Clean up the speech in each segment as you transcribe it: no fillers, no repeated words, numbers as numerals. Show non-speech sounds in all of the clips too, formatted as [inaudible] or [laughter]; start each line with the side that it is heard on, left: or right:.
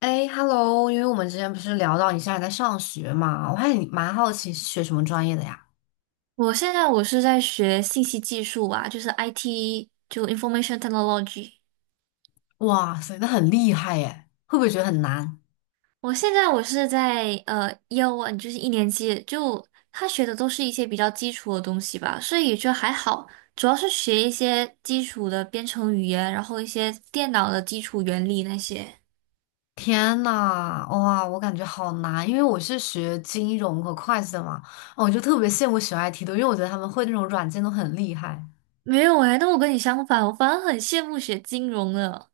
left: 哎，Hello，因为我们之前不是聊到你现在在上学嘛，我还你蛮好奇是学什么专业的呀？
right: 我是在学信息技术啊，就是 IT，就 Information Technology。
left: 哇塞，那很厉害耶，会不会觉得很难？
right: 我是在y e a One，就是一年级，就他学的都是一些比较基础的东西吧，所以也就还好。主要是学一些基础的编程语言，然后一些电脑的基础原理那些。
left: 天呐，哇，我感觉好难，因为我是学金融和会计的嘛，哦我就特别羡慕学 IT 的，因为我觉得他们会那种软件都很厉害。
right: 没有哎，那我跟你相反，我反而很羡慕学金融的，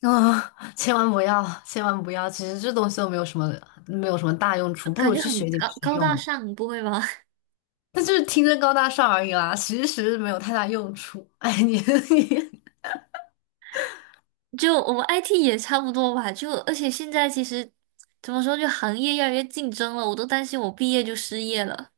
left: 啊，千万不要，千万不要，其实这东西都没有什么大用
right: 就
left: 处，不
right: 感
left: 如
right: 觉
left: 去
right: 很
left: 学点
right: 高
left: 实
right: 高
left: 用
right: 大
left: 的。
right: 上，不会吗？
left: 但就是听着高大上而已啦，其实没有太大用处。哎，你 [laughs] 你。
right: 就我们 IT 也差不多吧，就而且现在其实怎么说，就行业越来越竞争了，我都担心我毕业就失业了。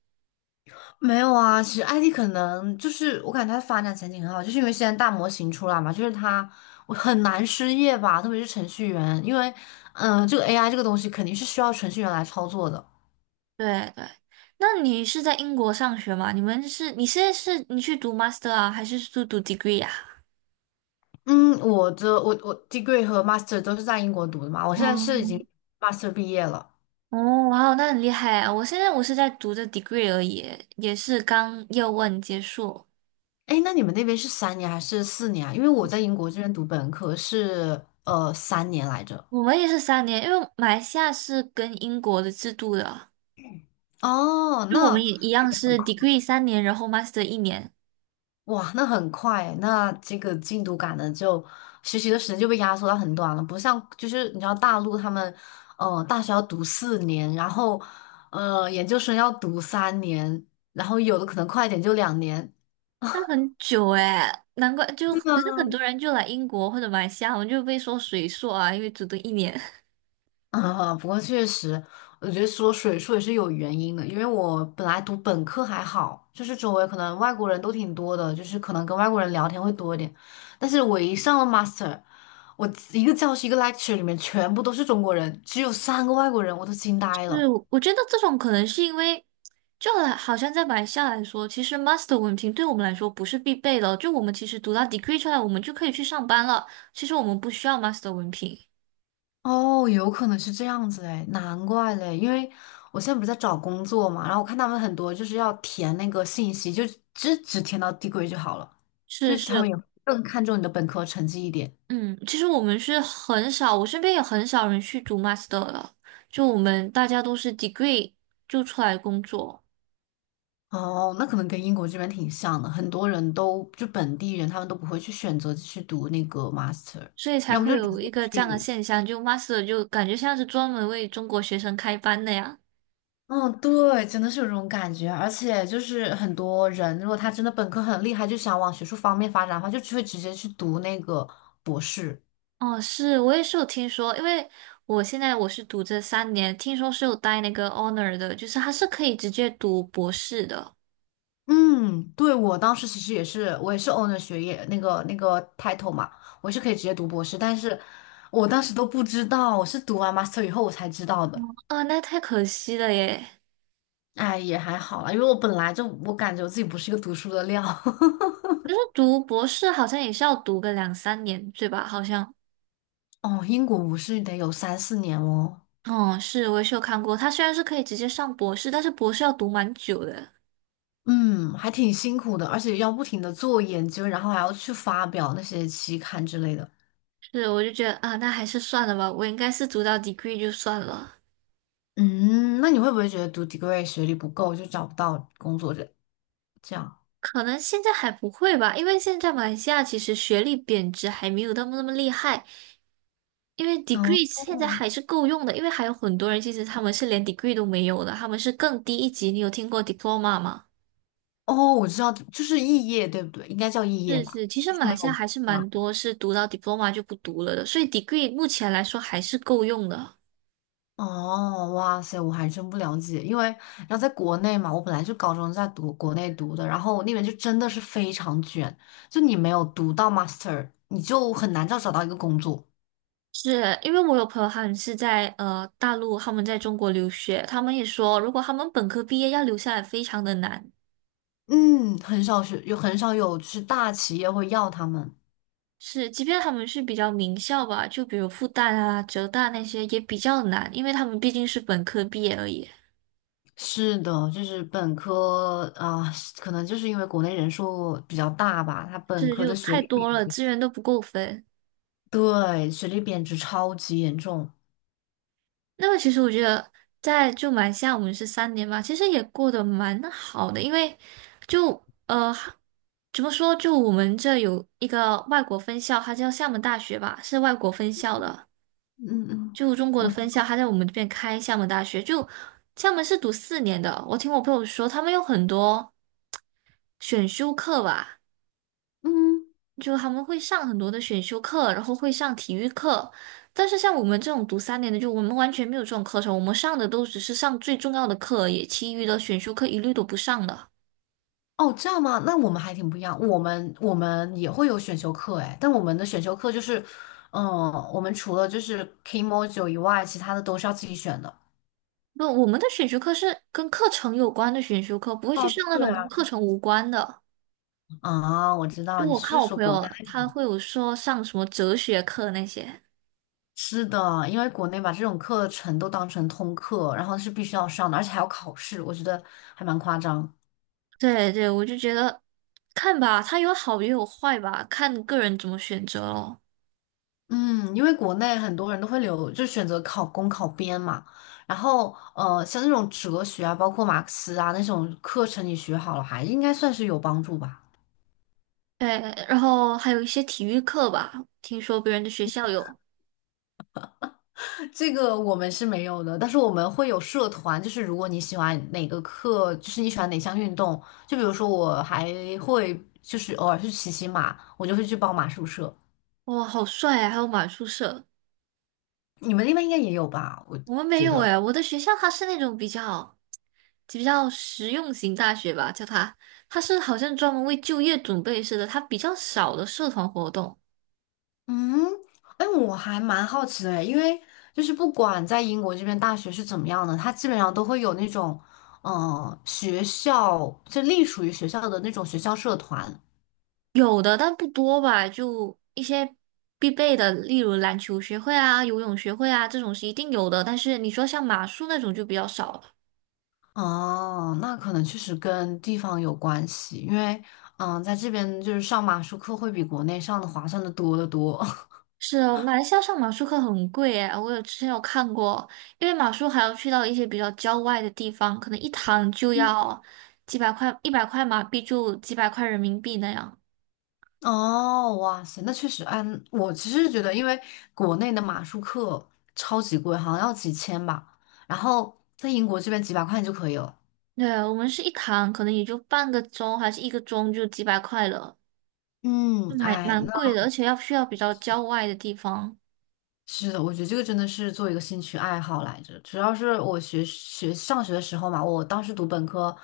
left: 没有啊，其实 IT 可能就是我感觉它的发展前景很好，就是因为现在大模型出来嘛，就是它我很难失业吧，特别是程序员，因为这个 AI 这个东西肯定是需要程序员来操作的。
right: 对对，那你是在英国上学吗？你们是你现在是你去读 master 啊，还是去读 degree 啊？
left: 嗯，我的 degree 和 master 都是在英国读的嘛，我现在是已经
right: 嗯，
left: master 毕业了。
right: 哦，哇哦，那很厉害啊！我现在我是在读的 degree 而已，也是刚 year one 结束。
left: 哎，那你们那边是三年还是四年啊？因为我在英国这边读本科是三年来着。
right: 我们也是三年，因为马来西亚是跟英国的制度的，
left: 哦，
right: 就我
left: 那
right: 们也一样是 degree 三年，然后 master 一年。
left: 哇，那很快欸，那这个进度赶的，就学习的时间就被压缩到很短了。不像就是你知道大陆他们，大学要读四年，然后研究生要读三年，然后有的可能快一点就2年。
right: 那很久哎，难怪就，可是很多人就来英国或者马来西亚，我们就被说水硕啊，因为只读一年。[laughs]
left: 啊，不过确实，我觉得说水硕也是有原因的，因为我本来读本科还好，就是周围可能外国人都挺多的，就是可能跟外国人聊天会多一点。但是我一上了 master，我一个教室一个 lecture 里面全部都是中国人，只有3个外国人，我都惊呆
right: 是，
left: 了。
right: 我觉得这种可能是因为，就好像在马来西亚来说，其实 master 文凭对我们来说不是必备的，就我们其实读到 degree 出来，我们就可以去上班了。其实我们不需要 master 文凭。
left: 哦，有可能是这样子哎，难怪嘞，因为我现在不是在找工作嘛，然后我看他们很多就是要填那个信息，就只填到 d e 就好了，
right: 是
left: 就是他们
right: 是，
left: 也更看重你的本科成绩一点。
right: 嗯，其实我们是很少，我身边也很少人去读 master 了，就我们大家都是 degree 就出来工作。
left: 哦，那可能跟英国这边挺像的，很多人都就本地人，他们都不会去选择去读那个 master，
right: 所以才
left: 要么
right: 会
left: 就直
right: 有
left: 接
right: 一个这样的
left: 去。
right: 现象，就 Master 就感觉像是专门为中国学生开班的呀。
left: 嗯，对，真的是有这种感觉，而且就是很多人，如果他真的本科很厉害，就想往学术方面发展的话，就只会直接去读那个博士。
right: 哦，是，我也是有听说，因为我现在我是读这三年，听说是有带那个 honor 的，就是他是可以直接读博士的。
left: 嗯，对，我当时其实也是，我也是 o w n o r 学业那个 title 嘛，我是可以直接读博士，但是我当时都不知道，我是读完 master 以后我才知道的。
right: 那太可惜了耶。
left: 哎，也还好啦，因为我本来就我感觉我自己不是一个读书的料。[laughs]
right: 可是读博士好像也是要读个两三年，对吧？好像，
left: 哦，英国我是得有三四年哦。
right: 哦，是，我也是有看过，他虽然是可以直接上博士，但是博士要读蛮久的。
left: 嗯，还挺辛苦的，而且要不停的做研究，然后还要去发表那些期刊之类的。
right: 是，我就觉得啊，那还是算了吧，我应该是读到 degree 就算了。
left: 嗯，那你会不会觉得读 degree 学历不够就找不到工作这样？
right: 可能现在还不会吧，因为现在马来西亚其实学历贬值还没有那么厉害，因为
left: 哦
right: degree 现在还是够用的，因为还有很多人其实他们是连 degree 都没有的，他们是更低一级。你有听过 diploma 吗？
left: 哦，我知道，就是肄业对不对？应该叫肄业
right: 是
left: 吧，
right: 是，其实
left: 就
right: 马
left: 是没
right: 来西
left: 有。
right: 亚还是
left: 吧？
right: 蛮多是读到 diploma 就不读了的，所以 degree 目前来说还是够用的。
left: 哦，哇塞，我还真不了解，因为然后在国内嘛，我本来就高中在读国内读的，然后那边就真的是非常卷，就你没有读到 master，你就很难找到一个工作。
right: 是因为我有朋友他们是在大陆，他们在中国留学，他们也说如果他们本科毕业要留下来非常的难。
left: 嗯，很少有就是大企业会要他们。
right: 是，即便他们是比较名校吧，就比如复旦啊、浙大那些也比较难，因为他们毕竟是本科毕业而已，
left: 是的，就是本科啊，可能就是因为国内人数比较大吧，他本
right: 是
left: 科
right: 就
left: 的学
right: 太
left: 历，
right: 多了，资源都不够分。
left: 对，学历贬值超级严重。
right: 那么其实我觉得在就马来西亚我们是三年嘛，其实也过得蛮好的，因为就呃怎么说，就我们这有一个外国分校，它叫厦门大学吧，是外国分校的，
left: 嗯嗯，
right: 就中国的
left: 我
right: 分校，它在我们这边开厦门大学，就厦门是读4年的，我听我朋友说，他们有很多。选修课吧，
left: 嗯。
right: 就他们会上很多的选修课，然后会上体育课。但是像我们这种读三年的，就我们完全没有这种课程，我们上的都只是上最重要的课而已，其余的选修课一律都不上的。
left: 哦，这样吗？那我们还挺不一样。我们也会有选修课。哎，但我们的选修课就是，嗯，我们除了就是 k m o j o 以外，其他的都是要自己选的。
right: 不，我们的选修课是跟课程有关的选修课，不会去
left: 哦，
right: 上那
left: 对
right: 种跟
left: 啊，
right: 课程无关的。
left: 啊，我知道
right: 就
left: 你
right: 我看
left: 是
right: 我
left: 说
right: 朋
left: 国内
right: 友，他会有说上什么哲学课那些。
left: 是的，因为国内把这种课程都当成通课，然后是必须要上的，而且还要考试，我觉得还蛮夸张。
right: 对对，我就觉得看吧，它有好也有坏吧，看个人怎么选择咯。
left: 嗯，因为国内很多人都会留，就选择考公考编嘛。然后，像那种哲学啊，包括马克思啊那种课程，你学好了还应该算是有帮助吧。
right: 对，然后还有一些体育课吧，听说别人的学校有，
left: 这个我们是没有的，但是我们会有社团，就是如果你喜欢哪个课，就是你喜欢哪项运动，就比如说我还会就是偶尔去骑骑马，我就会去报马术社。
right: 哇，好帅啊！还有马术社，
left: 你们那边应该也有吧？我
right: 我们没
left: 觉
right: 有
left: 得。
right: 哎。我的学校它是那种比较实用型大学吧，叫它，它是好像专门为就业准备似的，它比较少的社团活动，
left: 嗯，哎，我还蛮好奇的诶，因为就是不管在英国这边大学是怎么样的，它基本上都会有那种，学校就隶属于学校的那种学校社团。
right: 有的但不多吧，就一些必备的，例如篮球学会啊、游泳学会啊这种是一定有的，但是你说像马术那种就比较少了。
left: 哦，那可能确实跟地方有关系，因为，在这边就是上马术课会比国内上的划算的多得多。[laughs]
right: 是啊，马来西亚上马术课很贵诶，我有之前有看过，因为马术还要去到一些比较郊外的地方，可能一堂就要几百块，100块马币就几百块人民币那样。
left: 哦，哇塞，那确实。嗯，我其实觉得，因为国内的马术课超级贵，好像要几千吧，然后在英国这边几百块钱就可以了。
right: 对，我们是一堂，可能也就半个钟还是一个钟就几百块了，就
left: 嗯，
right: 蛮
left: 哎，
right: 蛮
left: 那
right: 贵的，而且要去到比较郊外的地方。
left: 是的，我觉得这个真的是做一个兴趣爱好来着。主要是我上学的时候嘛，我当时读本科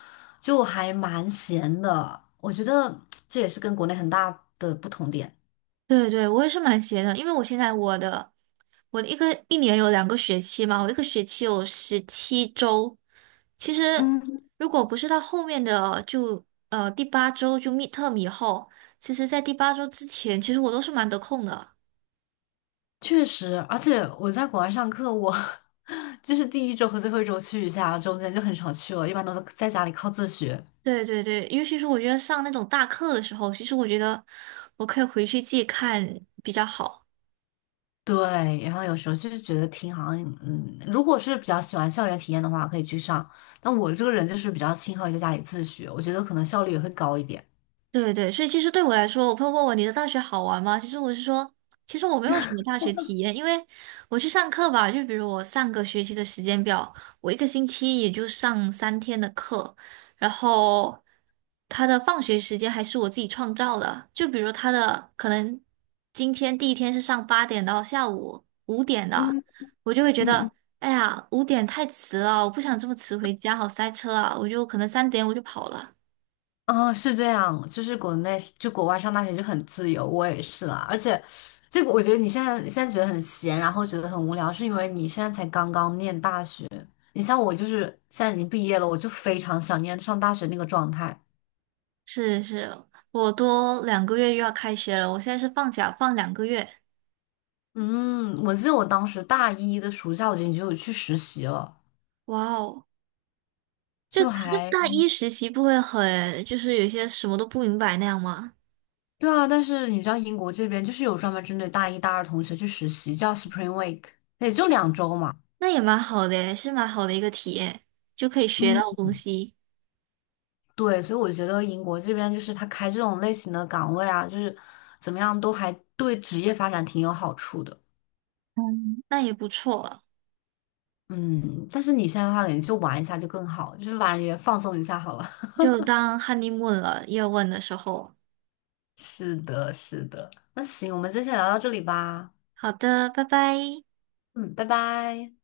left: 就还蛮闲的，我觉得这也是跟国内很大的不同点。
right: 对对，我也是蛮闲的，因为我现在我的一年有2个学期嘛，我一个学期有17周。其实
left: 嗯，
right: 如果不是到后面的就第八周就 midterm 以后，其实在第八周之前，其实我都是蛮得空的。
left: 确实，而且我在国外上课，我 [laughs] 就是第一周和最后一周去一下，中间就很少去了，一般都是在家里靠自学。
right: 对对对，尤其是我觉得上那种大课的时候，其实我觉得我可以回去自己看比较好。
left: 对，然后有时候就是觉得挺好像，嗯，如果是比较喜欢校园体验的话，可以去上。但我这个人就是比较倾向于在家里自学，我觉得可能效率也会高一点。
right: 对对，所以其实对我来说，我朋友问我你的大学好玩吗？其实我是说，其实我没有什么大学体验，因为我去上课吧，就比如我上个学期的时间表，我一个星期也就上3天的课，然后他的放学时间还是我自己创造的，就比如他的可能今天第一天是上8点到下午五点的，
left: 嗯
right: 我就会觉
left: 嗯嗯，
right: 得。哎呀，五点太迟了，我不想这么迟回家，好塞车啊！我就可能3点我就跑了。
left: 哦，是这样，就是国内就国外上大学就很自由，我也是啦。而且，这个我觉得你现在觉得很闲，然后觉得很无聊，是因为你现在才刚刚念大学。你像我，就是现在已经毕业了，我就非常想念上大学那个状态。
right: 是是，我多两个月又要开学了，我现在是放假放两个月，
left: 嗯，我记得我当时大一的暑假，我觉得你就有去实习了。
right: 哇哦！就
left: 就
right: 可是
left: 还
right: 大一实习不会很，就是有些什么都不明白那样吗？
left: 对啊，但是你知道英国这边就是有专门针对大一、大二同学去实习，叫 Spring Week，也就2周嘛。
right: 那也蛮好的耶，是蛮好的一个体验，就可以学
left: 嗯，
right: 到东西，
left: 对，所以我觉得英国这边就是他开这种类型的岗位啊，就是怎么样都还对职业发展挺有好处的。
right: 嗯，那也不错了，
left: 嗯，但是你现在的话，你就玩一下就更好，就是玩也放松一下好了。
right: 就当 honeymoon 了，夜问的时候。
left: [laughs] 是的，是的。那行，我们今天先聊到这里吧。
right: 好的，拜拜。
left: 嗯，拜拜。